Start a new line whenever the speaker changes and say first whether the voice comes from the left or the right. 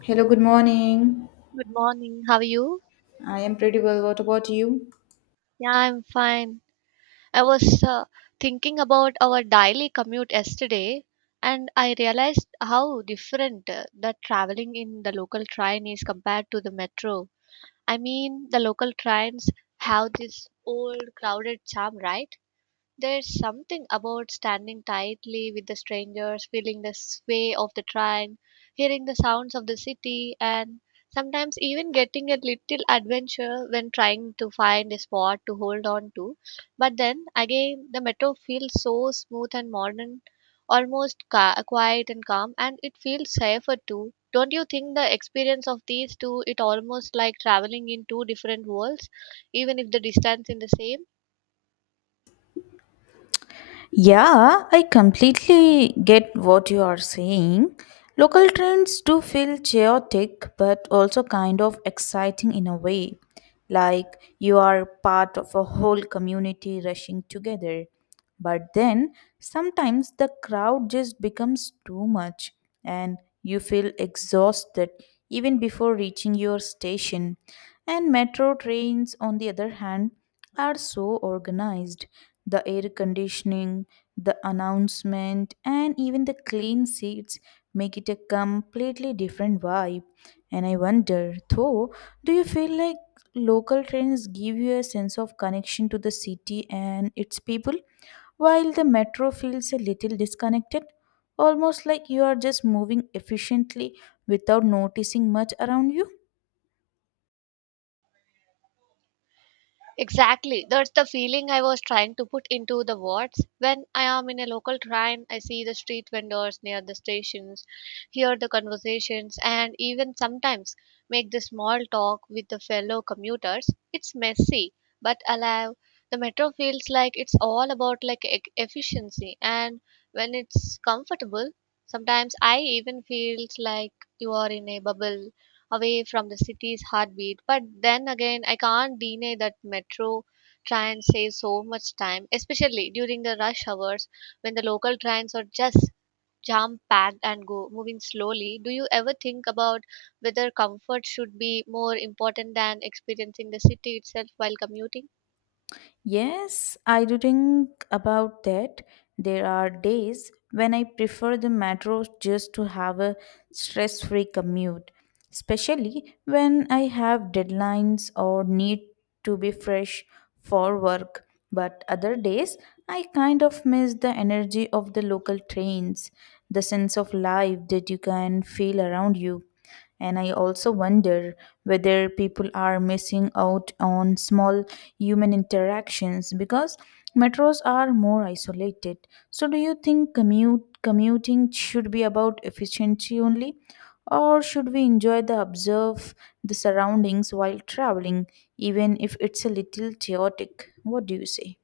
left: Hello, good morning.
right: Good morning. How are you?
left: I am pretty well. What about you?
right: Yeah, I'm fine. I was thinking about our daily commute yesterday, and I realized how different the traveling in the local train is compared to the metro. I mean, the local trains have this old crowded charm, right? There's something about standing tightly with the strangers, feeling the sway of the train, hearing the sounds of the city, and sometimes even getting a little adventure when trying to find a spot to hold on to. But then again, the metro feels so smooth and modern, quiet and calm, and it feels safer too. Don't you think the experience of these two it almost like traveling in two different worlds, even if the distance is the same?
left: Yeah, I completely get what you are saying. Local trends do feel chaotic but also kind of exciting in a way, like you are part of a whole community rushing together. But then sometimes the crowd just becomes too much and you feel exhausted even before reaching your station. And metro trains, on the other hand, are so organized. The air conditioning, the announcement, and even the clean seats make it a completely different vibe. And I wonder, though, do you feel like local trains give you a sense of connection to the city and its people, while the metro feels a little disconnected, almost like you are just moving efficiently without noticing much around you?
right: Exactly. That's the feeling I was trying to put into the words. When I am in a local train, I see the street vendors near the stations, hear the conversations, and even sometimes make the small talk with the fellow commuters. It's messy but alive. The metro feels like it's all about efficiency, and when it's comfortable, sometimes I even feels like you are in a bubble away from the city's heartbeat. But then again, I can't deny that metro trains save so much time, especially during the rush hours when the local trains are just jam packed and go moving slowly. Do you ever think about whether comfort should be more important than experiencing the city itself while commuting?
left: Yes, I do think about that. There are days when I prefer the metro just to have a stress free commute, especially when I have deadlines or need to be fresh for work. But other days, I kind of miss the energy of the local trains, the sense of life that you can feel around you. And I also wonder whether people are missing out on small human interactions because metros are more isolated. So, do you think commuting should be about efficiency only? Or should we enjoy the observe the surroundings while traveling, even if it's a little chaotic? What do you say?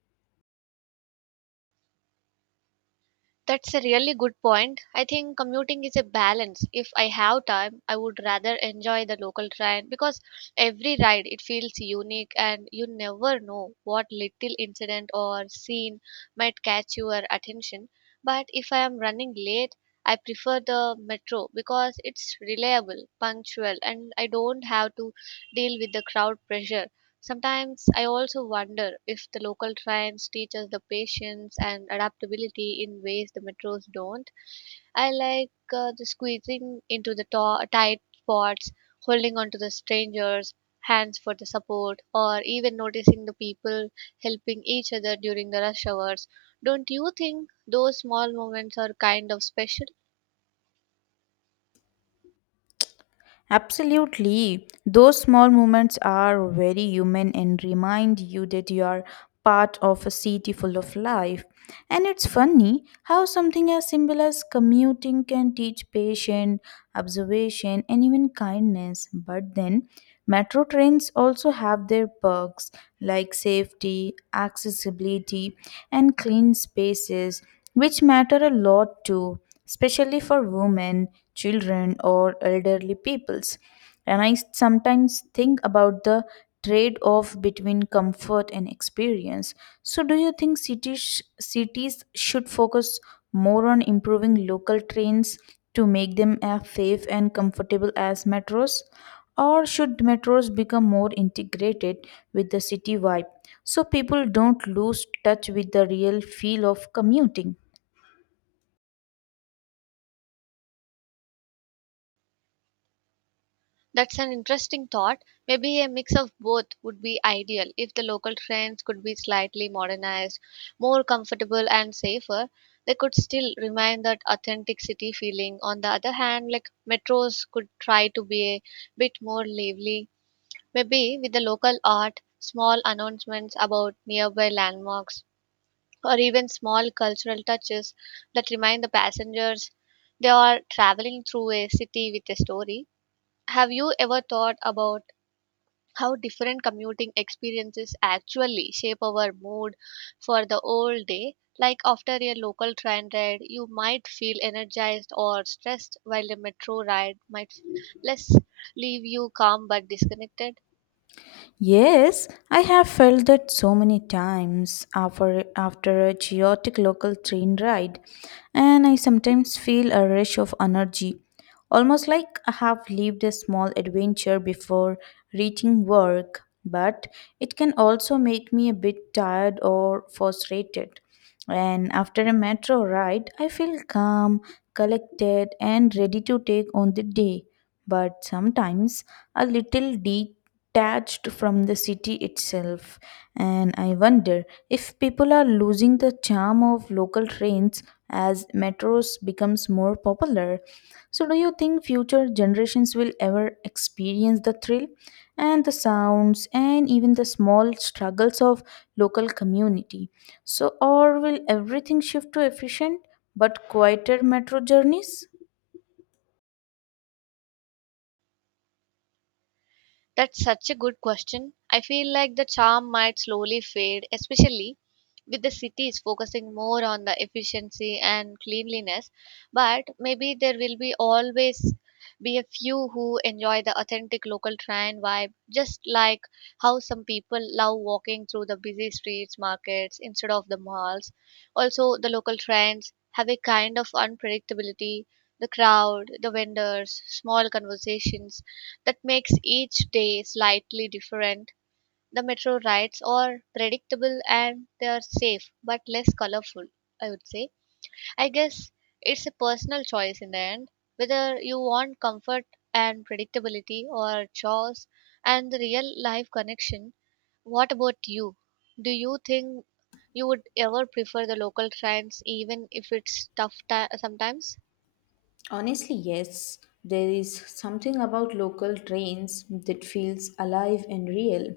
right: That's a really good point. I think commuting is a balance. If I have time, I would rather enjoy the local train because every ride it feels unique and you never know what little incident or scene might catch your attention. But if I am running late, I prefer the metro because it's reliable, punctual, and I don't have to deal with the crowd pressure. Sometimes I also wonder if the local trains teach us the patience and adaptability in ways the metros don't. I like the squeezing into the tight spots, holding on to the strangers' hands for the support, or even noticing the people helping each other during the rush hours. Don't you think those small moments are kind of special?
left: Absolutely. Those small moments are very human and remind you that you are part of a city full of life. And it's funny how something as simple as commuting can teach patience, observation, and even kindness. But then, metro trains also have their perks like safety, accessibility, and clean spaces, which matter a lot too, especially for women, children, or elderly peoples. And I sometimes think about the trade off between comfort and experience. So, do you think cities should focus more on improving local trains to make them as safe and comfortable as metros? Or should metros become more integrated with the city vibe so people don't lose touch with the real feel of commuting?
right: That's an interesting thought. Maybe a mix of both would be ideal if the local trains could be slightly modernized, more comfortable and safer. They could still remain that authentic city feeling. On the other hand, like metros could try to be a bit more lively, maybe with the local art, small announcements about nearby landmarks, or even small cultural touches that remind the passengers they are traveling through a city with a story. Have you ever thought about how different commuting experiences actually shape our mood for the whole day. Like after a local train ride, you might feel energized or stressed, while a metro ride might less leave you calm but disconnected.
left: Yes, I have felt that so many times after a chaotic local train ride, and I sometimes feel a rush of energy, almost like I have lived a small adventure before reaching work. But it can also make me a bit tired or frustrated. And after a metro ride, I feel calm, collected, and ready to take on the day, but sometimes a little detached from the city itself. And I wonder if people are losing the charm of local trains as metros becomes more popular. So do you think future generations will ever experience the thrill and the sounds and even the small struggles of local community? So or will everything shift to efficient but quieter metro journeys?
right: That's such a good question. I feel like the charm might slowly fade, especially with the cities focusing more on the efficiency and cleanliness. But maybe there will be always be a few who enjoy the authentic local train vibe, just like how some people love walking through the busy streets, markets instead of the malls. Also, the local trains have a kind of unpredictability. The crowd, the vendors, small conversations that makes each day slightly different. The metro rides are predictable and they are safe but less colorful, I would say. I guess it's a personal choice in the end whether you want comfort and predictability or chores and the real life connection. What about you? Do you think you would ever prefer the local trains even if it's tough ti sometimes?
left: Honestly, yes. There is something about local trains that feels alive and real.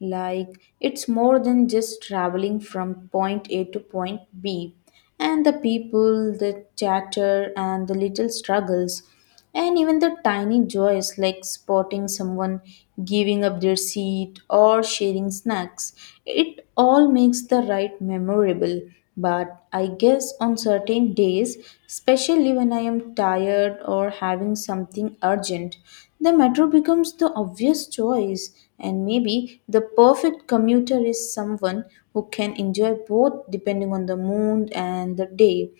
left: Like it's more than just traveling from point A to point B. And the people, the chatter, and the little struggles. And even the tiny joys like spotting someone giving up their seat or sharing snacks, it all makes the ride memorable. But I guess on certain days, especially when I am tired or having something urgent, the metro becomes the obvious choice. And maybe the perfect commuter is someone who can enjoy both depending on the mood and the day.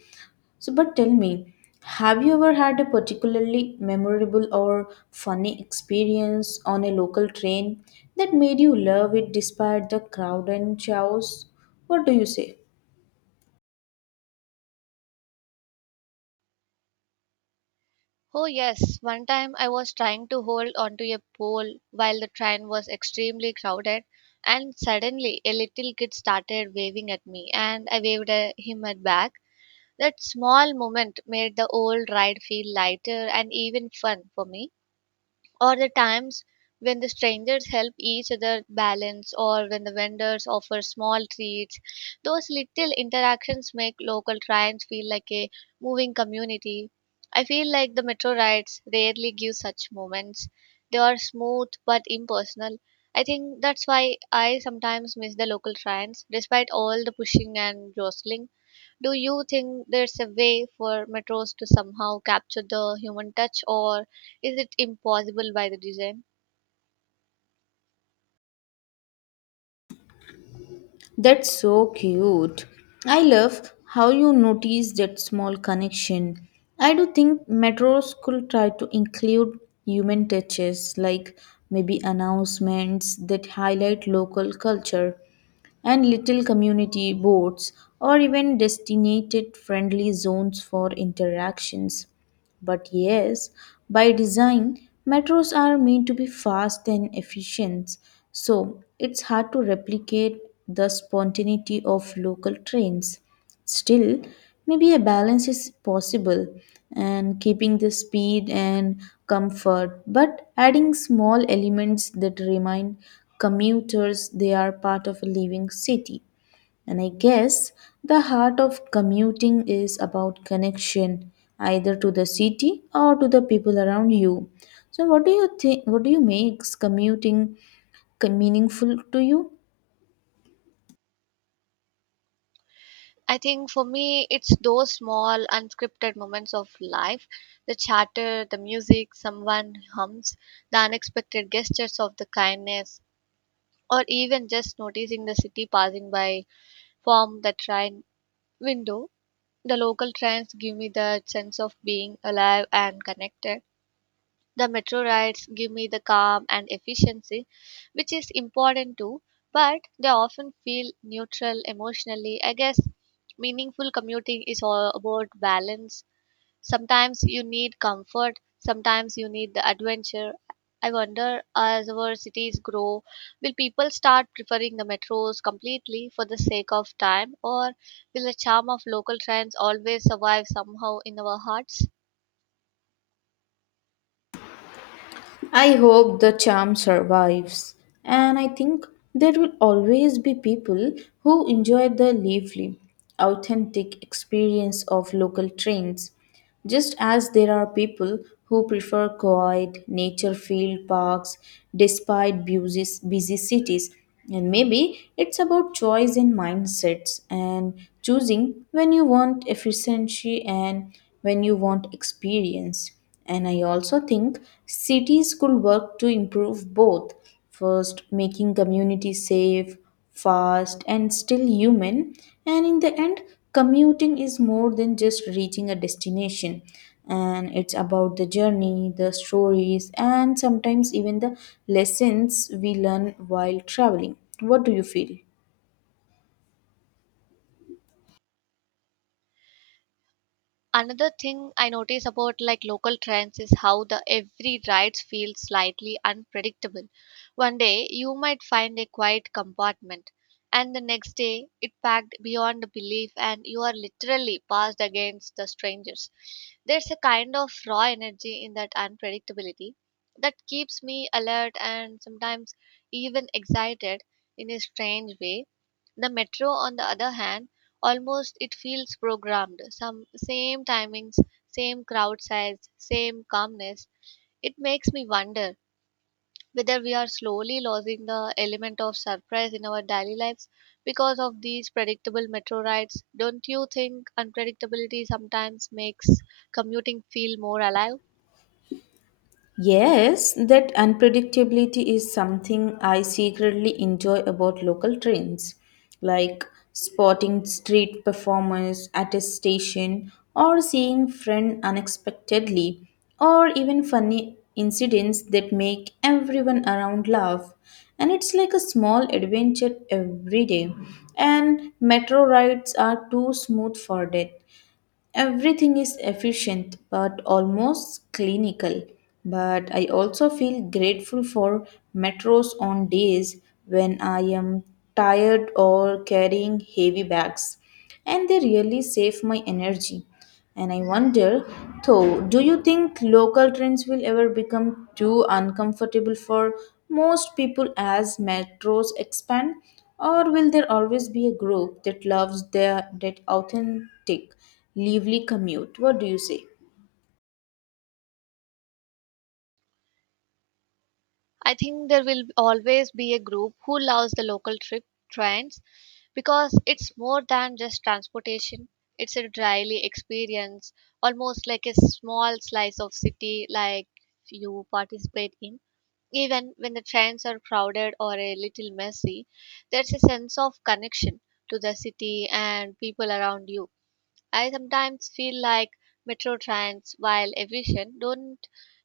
left: So, but tell me, have you ever had a particularly memorable or funny experience on a local train that made you love it despite the crowd and chaos? What do you say?
right: Oh, yes. One time I was trying to hold onto a pole while the train was extremely crowded, and suddenly a little kid started waving at me, and I waved at him at back. That small moment made the whole ride feel lighter and even fun for me or the times when the strangers help each other balance or when the vendors offer small treats, those little interactions make local trains feel like a moving community. I feel like the metro rides rarely give such moments. They are smooth but impersonal. I think that's why I sometimes miss the local trains despite all the pushing and jostling. Do you think there's a way for metros to somehow capture the human touch, or is it impossible by the design?
left: That's so cute. I love how you notice that small connection. I do think metros could try to include human touches, like maybe announcements that highlight local culture and little community boards, or even designated friendly zones for interactions. But yes, by design, metros are meant to be fast and efficient, so it's hard to replicate the spontaneity of local trains. Still, maybe a balance is possible, and keeping the speed and comfort, but adding small elements that remind commuters they are part of a living city. And I guess the heart of commuting is about connection, either to the city or to the people around you. So what do you think, what do you makes commuting meaningful to you?
right: I think for me, it's those small, unscripted moments of life, the chatter, the music, someone hums, the unexpected gestures of the kindness, or even just noticing the city passing by from the train window. The local trains give me that sense of being alive and connected. The metro rides give me the calm and efficiency, which is important too, but they often feel neutral emotionally. I guess meaningful commuting is all about balance. Sometimes you need comfort, sometimes you need the adventure. I wonder as our cities grow, will people start preferring the metros completely for the sake of time, or will the charm of local trains always survive somehow in our hearts?
left: I hope the charm survives. And I think there will always be people who enjoy the lively, authentic experience of local trains. Just as there are people who prefer quiet nature filled parks despite busy, busy cities, and maybe it's about choice and mindsets and choosing when you want efficiency and when you want experience. And I also think cities could work to improve both. First, making communities safe, fast, and still human. And in the end, commuting is more than just reaching a destination. And it's about the journey, the stories, and sometimes even the lessons we learn while traveling. What do you feel?
right: Another thing I notice about like local trends is how the every rides feel slightly unpredictable. One day you might find a quiet compartment and the next day it packed beyond belief and you are literally passed against the strangers. There's a kind of raw energy in that unpredictability that keeps me alert and sometimes even excited in a strange way. The metro, on the other hand, almost it feels programmed. Some same timings, same crowd size, same calmness. It makes me wonder whether we are slowly losing the element of surprise in our daily lives because of these predictable metro rides. Don't you think unpredictability sometimes makes commuting feel more alive?
left: Yes, that unpredictability is something I secretly enjoy about local trains, like spotting street performers at a station or seeing friend unexpectedly or even funny incidents that make everyone around laugh, and it's like a small adventure every day. And metro rides are too smooth for that. Everything is efficient but almost clinical. But I also feel grateful for metros on days when I am tired or carrying heavy bags, and they really save my energy. And I wonder, though, do you think local trains will ever become too uncomfortable for most people as metros expand? Or will there always be a group that loves that authentic, lively commute? What do you say?
right: I think there will always be a group who loves the local trip trends because it's more than just transportation. It's a daily experience, almost like a small slice of city like you participate in. Even when the trains are crowded or a little messy, there's a sense of connection to the city and people around you. I sometimes feel like metro trains, while efficient, don't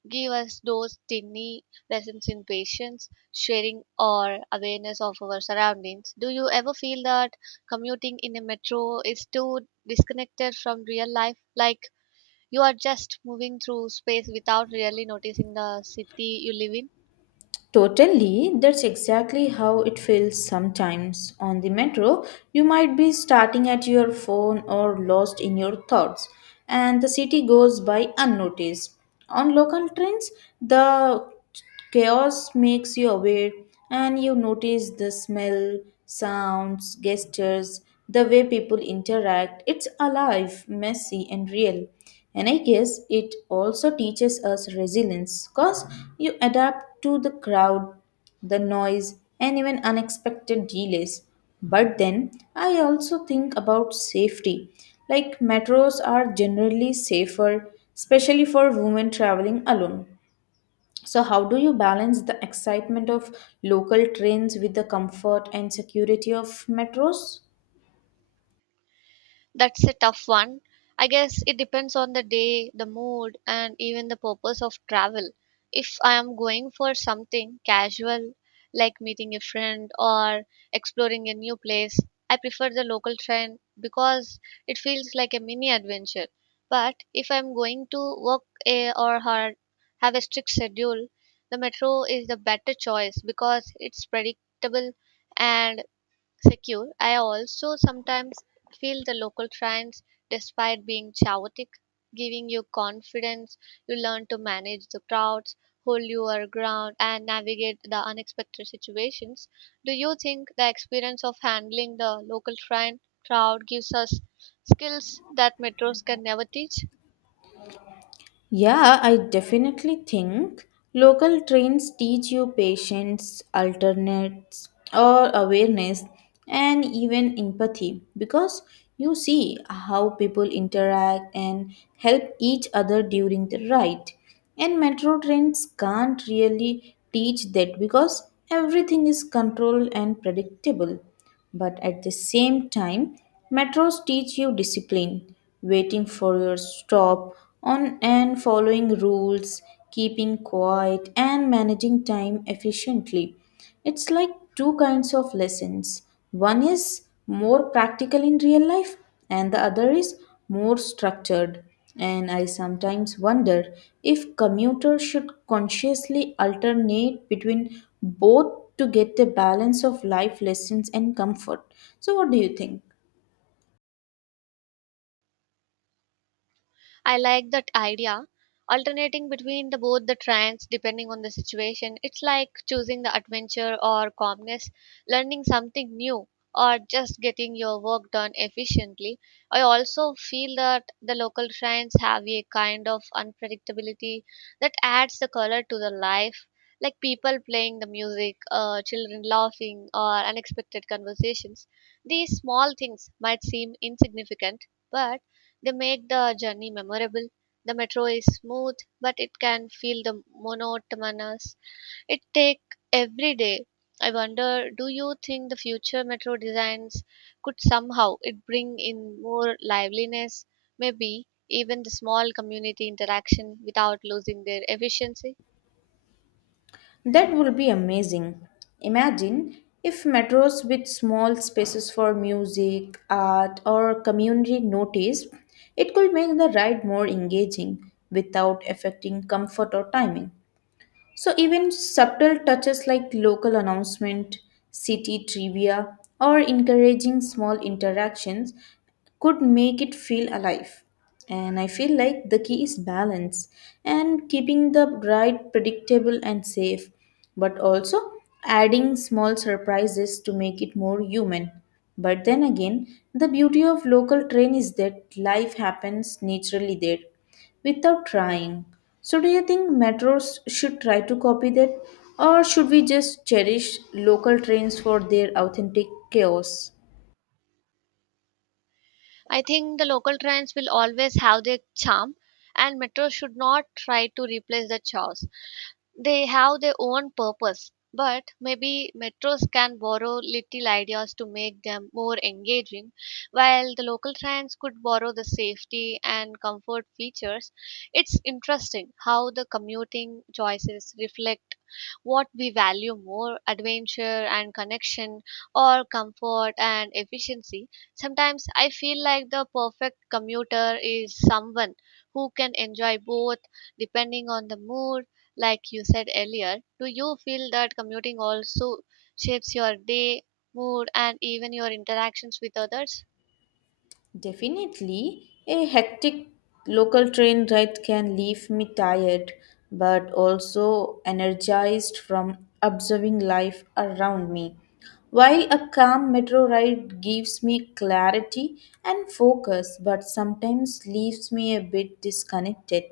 right: give us those tiny lessons in patience, sharing, or awareness of our surroundings. Do you ever feel that commuting in a metro is too disconnected from real life? Like you are just moving through space without really noticing the city you live in?
left: Totally, that's exactly how it feels sometimes. On the metro, you might be starting at your phone or lost in your thoughts, and the city goes by unnoticed. On local trains, the chaos makes you aware and you notice the smell, sounds, gestures, the way people interact. It's alive, messy, and real. And I guess it also teaches us resilience because you adapt to the crowd, the noise, and even unexpected delays. But then I also think about safety. Like metros are generally safer, especially for women traveling alone. So, how do you balance the excitement of local trains with the comfort and security of metros?
right: That's a tough one. I guess it depends on the day, the mood, and even the purpose of travel. If I am going for something casual, like meeting a friend or exploring a new place, I prefer the local train because it feels like a mini adventure. But if I'm going to work a, or hard, have a strict schedule, the metro is the better choice because it's predictable and secure. I also sometimes feel the local trains, despite being chaotic, giving you confidence. You learn to manage the crowds, hold your ground, and navigate the unexpected situations. Do you think the experience of handling the local train crowd gives us skills that metros can never teach?
left: Yeah, I definitely think local trains teach you patience, alternates, or awareness, and even empathy because you see how people interact and help each other during the ride. And metro trains can't really teach that because everything is controlled and predictable. But at the same time, metros teach you discipline, waiting for your stop on and following rules, keeping quiet and managing time efficiently. It's like two kinds of lessons. One is more practical in real life and the other is more structured. And I sometimes wonder if commuters should consciously alternate between both to get a balance of life lessons and comfort. So, what do you think?
right: I like that idea. Alternating between the both the tracks depending on the situation. It's like choosing the adventure or calmness, learning something new, or just getting your work done efficiently. I also feel that the local shrines have a kind of unpredictability that adds the color to the life. Like people playing the music, children laughing, or unexpected conversations. These small things might seem insignificant, but they make the journey memorable. The metro is smooth, but it can feel the monotonous. It take every day. I wonder, do you think the future metro designs could somehow it bring in more liveliness, maybe even the small community interaction without losing their efficiency?
left: That would be amazing. Imagine if metros with small spaces for music, art, or community notice, it could make the ride more engaging without affecting comfort or timing. So even subtle touches like local announcement, city trivia, or encouraging small interactions could make it feel alive. And I feel like the key is balance and keeping the ride predictable and safe, but also adding small surprises to make it more human. But then again, the beauty of local train is that life happens naturally there without trying. So, do you think metros should try to copy that, or should we just cherish local trains for their authentic chaos?
right: I think the local trains will always have their charm, and metro should not try to replace the chaos. They have their own purpose, but maybe metros can borrow little ideas to make them more engaging, while the local trains could borrow the safety and comfort features. It's interesting how the commuting choices reflect what we value more adventure and connection, or comfort and efficiency. Sometimes I feel like the perfect commuter is someone who can enjoy both depending on the mood like you said earlier, do you feel that commuting also shapes your day, mood, and even your interactions with others?
left: Definitely, a hectic local train ride can leave me tired but also energized from observing life around me. While a calm metro ride gives me clarity and focus, but sometimes leaves me a bit disconnected.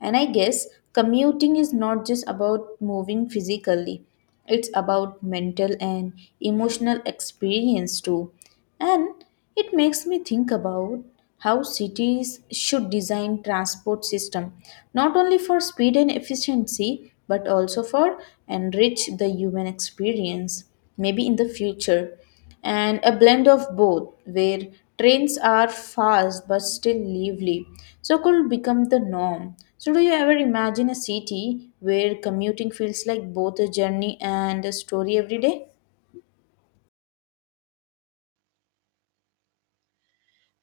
left: And I guess commuting is not just about moving physically, it's about mental and emotional experience too. And it makes me think about how cities should design transport system not only for speed and efficiency but also for enrich the human experience, maybe in the future, and a blend of both where trains are fast but still lively, so could become the norm. So do you ever imagine a city where commuting feels like both a journey and a story every day?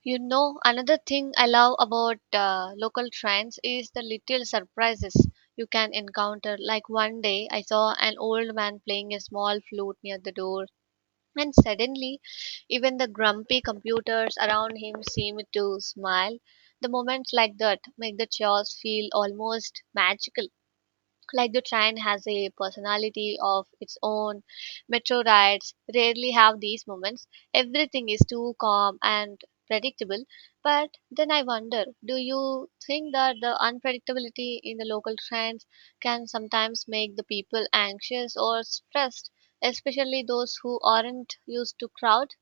right: You know, another thing I love about local trains is the little surprises you can encounter. Like one day, I saw an old man playing a small flute near the door, and suddenly, even the grumpy computers around him seemed to smile. The moments like that make the chores feel almost magical, like the train has a personality of its own. Metro rides rarely have these moments. Everything is too calm and predictable, but then I wonder, do you think that the unpredictability in the local trains can sometimes make the people anxious or stressed, especially those who aren't used to crowds?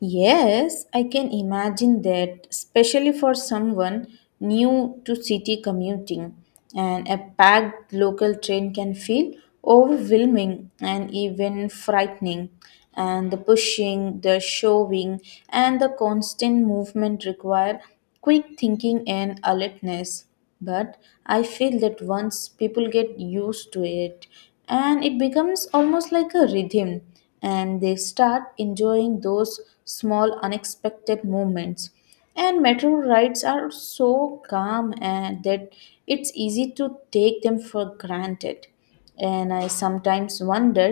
left: Yes, I can imagine that, especially for someone new to city commuting. And a packed local train can feel overwhelming and even frightening. And the pushing, the shoving, and the constant movement require quick thinking and alertness. But I feel that once people get used to it, and it becomes almost like a rhythm, and they start enjoying those small unexpected moments. And metro rides are so calm and that it's easy to take them for granted. And I sometimes wonder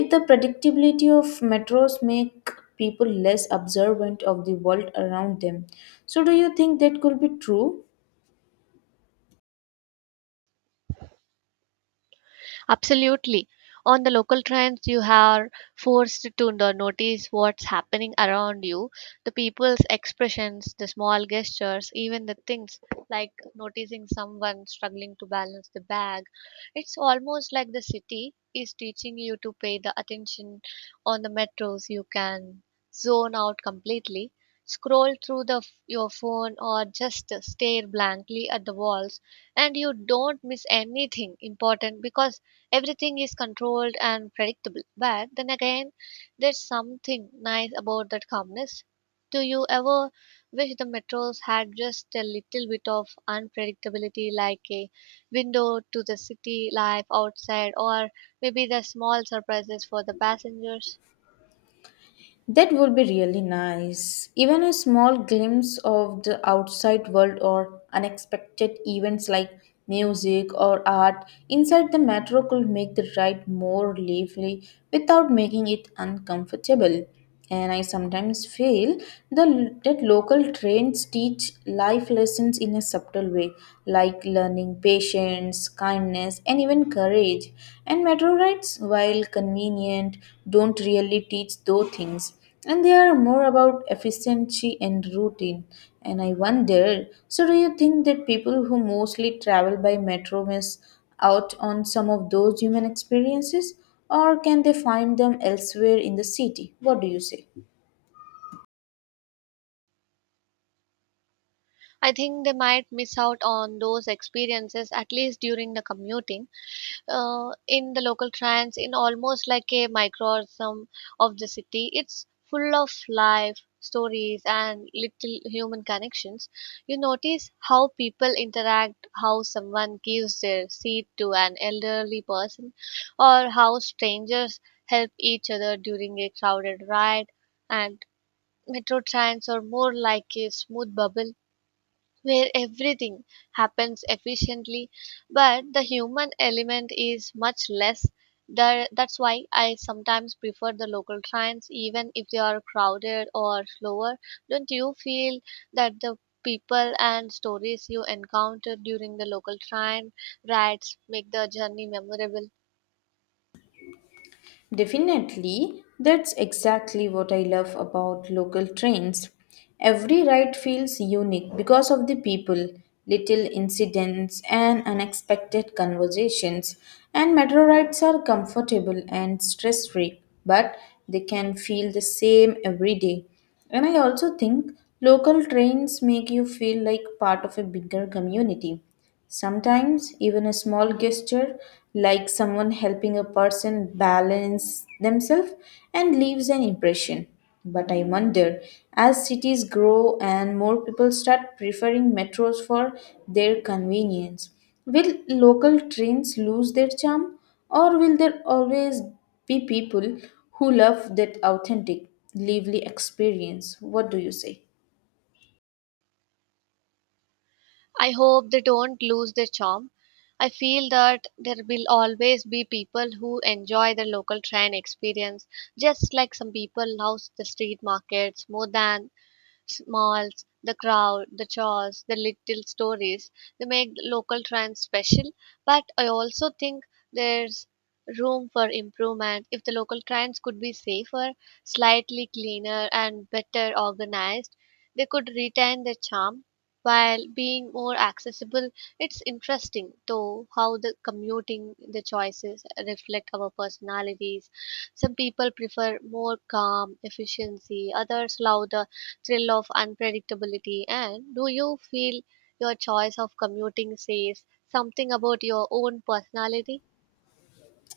left: if the predictability of metros make people less observant of the world around them. So do you think that could be true?
right: Absolutely. On the local trains, you are forced to notice what's happening around you, the people's expressions, the small gestures, even the things like noticing someone struggling to balance the bag. It's almost like the city is teaching you to pay the attention on the metros. You can zone out completely, scroll through your phone, or just stare blankly at the walls, and you don't miss anything important because everything is controlled and predictable. But then again, there's something nice about that calmness. Do you ever wish the metros had just a little bit of unpredictability, like a window to the city life outside, or maybe the small surprises for the passengers?
left: That would be really nice. Even a small glimpse of the outside world or unexpected events like music or art inside the metro could make the ride more lively without making it uncomfortable. And I sometimes feel that local trains teach life lessons in a subtle way, like learning patience, kindness, and even courage. And metro rides, while convenient, don't really teach those things. And they are more about efficiency and routine. And I wonder, so, do you think that people who mostly travel by metro miss out on some of those human experiences? Or can they find them elsewhere in the city? What do you say?
right: I think they might miss out on those experiences at least during the commuting. In the local trends in almost like a microcosm of the city, it's full of life stories and little human connections. You notice how people interact, how someone gives their seat to an elderly person, or how strangers help each other during a crowded ride. And metro trains are more like a smooth bubble where everything happens efficiently, but the human element is much less. That's why I sometimes prefer the local trains even if they are crowded or slower. Don't you feel that the people and stories you encounter during the local train rides make the journey memorable?
left: Definitely, that's exactly what I love about local trains. Every ride feels unique because of the people, little incidents, and unexpected conversations. And metro rides are comfortable and stress free, but they can feel the same every day. And I also think local trains make you feel like part of a bigger community. Sometimes, even a small gesture like someone helping a person balance themselves and leaves an impression. But I wonder, as cities grow and more people start preferring metros for their convenience, will local trains lose their charm or will there always be people who love that authentic, lively experience? What do you say?
right: I hope they don't lose their charm. I feel that there will always be people who enjoy the local train experience, just like some people love the street markets more than smalls, the crowd, the chores, the little stories. They make local trains special, but I also think there's room for improvement. If the local trains could be safer, slightly cleaner, and better organized, they could retain their charm while being more accessible. It's interesting, though, how the commuting, the choices reflect our personalities. Some people prefer more calm efficiency, others louder thrill of unpredictability? And do you feel your choice of commuting says something about your own personality?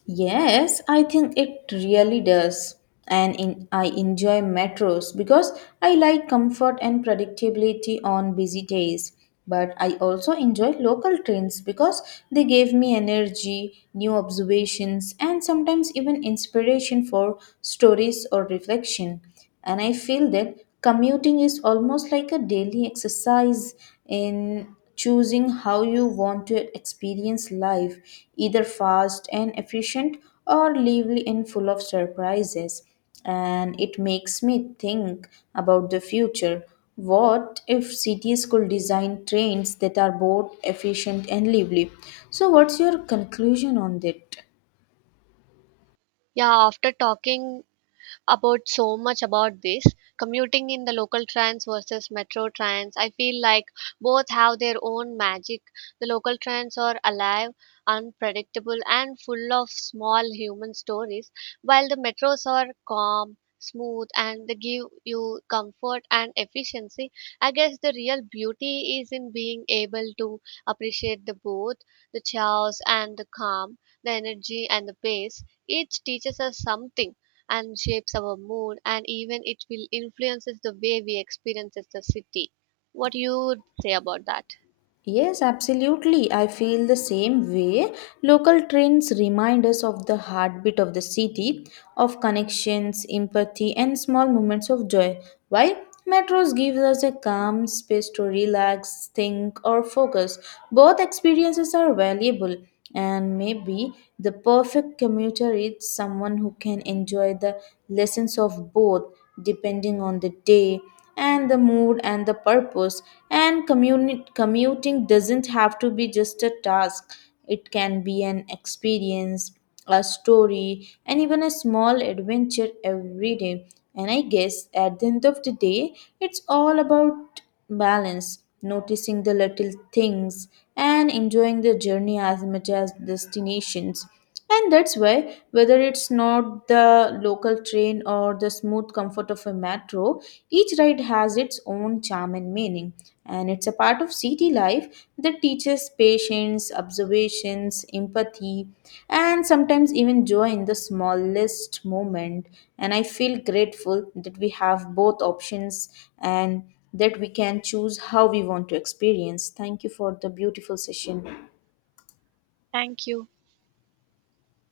left: Yes, I think it really does. And in, I enjoy metros because I like comfort and predictability on busy days. But I also enjoy local trains because they gave me energy, new observations, and sometimes even inspiration for stories or reflection. And I feel that commuting is almost like a daily exercise in choosing how you want to experience life, either fast and efficient or lively and full of surprises. And it makes me think about the future. What if cities could design trains that are both efficient and lively? So, what's your conclusion on that?
right: Yeah, after talking about so much about this commuting in the local trains versus metro trains. I feel like both have their own magic. The local trains are alive, unpredictable, and full of small human stories, while the metros are calm. Smooth and they give you comfort and efficiency. I guess the real beauty is in being able to appreciate the both, the chaos and the calm, the energy and the pace. Each teaches us something and shapes our mood and even it will influences the way we experiences the city, what you would say about that.
left: Yes, absolutely. I feel the same way. Local trains remind us of the heartbeat of the city, of connections, empathy, and small moments of joy. While metros give us a calm space to relax, think, or focus, both experiences are valuable. And maybe the perfect commuter is someone who can enjoy the lessons of both depending on the day and the mood and the purpose. And commuting doesn't have to be just a task, it can be an experience, a story, and even a small adventure every day. And I guess at the end of the day, it's all about balance, noticing the little things, and enjoying the journey as much as destinations. And that's why, whether it's not the local train or the smooth comfort of a metro, each ride has its own charm and meaning. And it's a part of city life that teaches patience, observations, empathy, and sometimes even joy in the smallest moment. And I feel grateful that we have both options and that we can choose how we want to experience. Thank you for the beautiful session.
right: Thank you.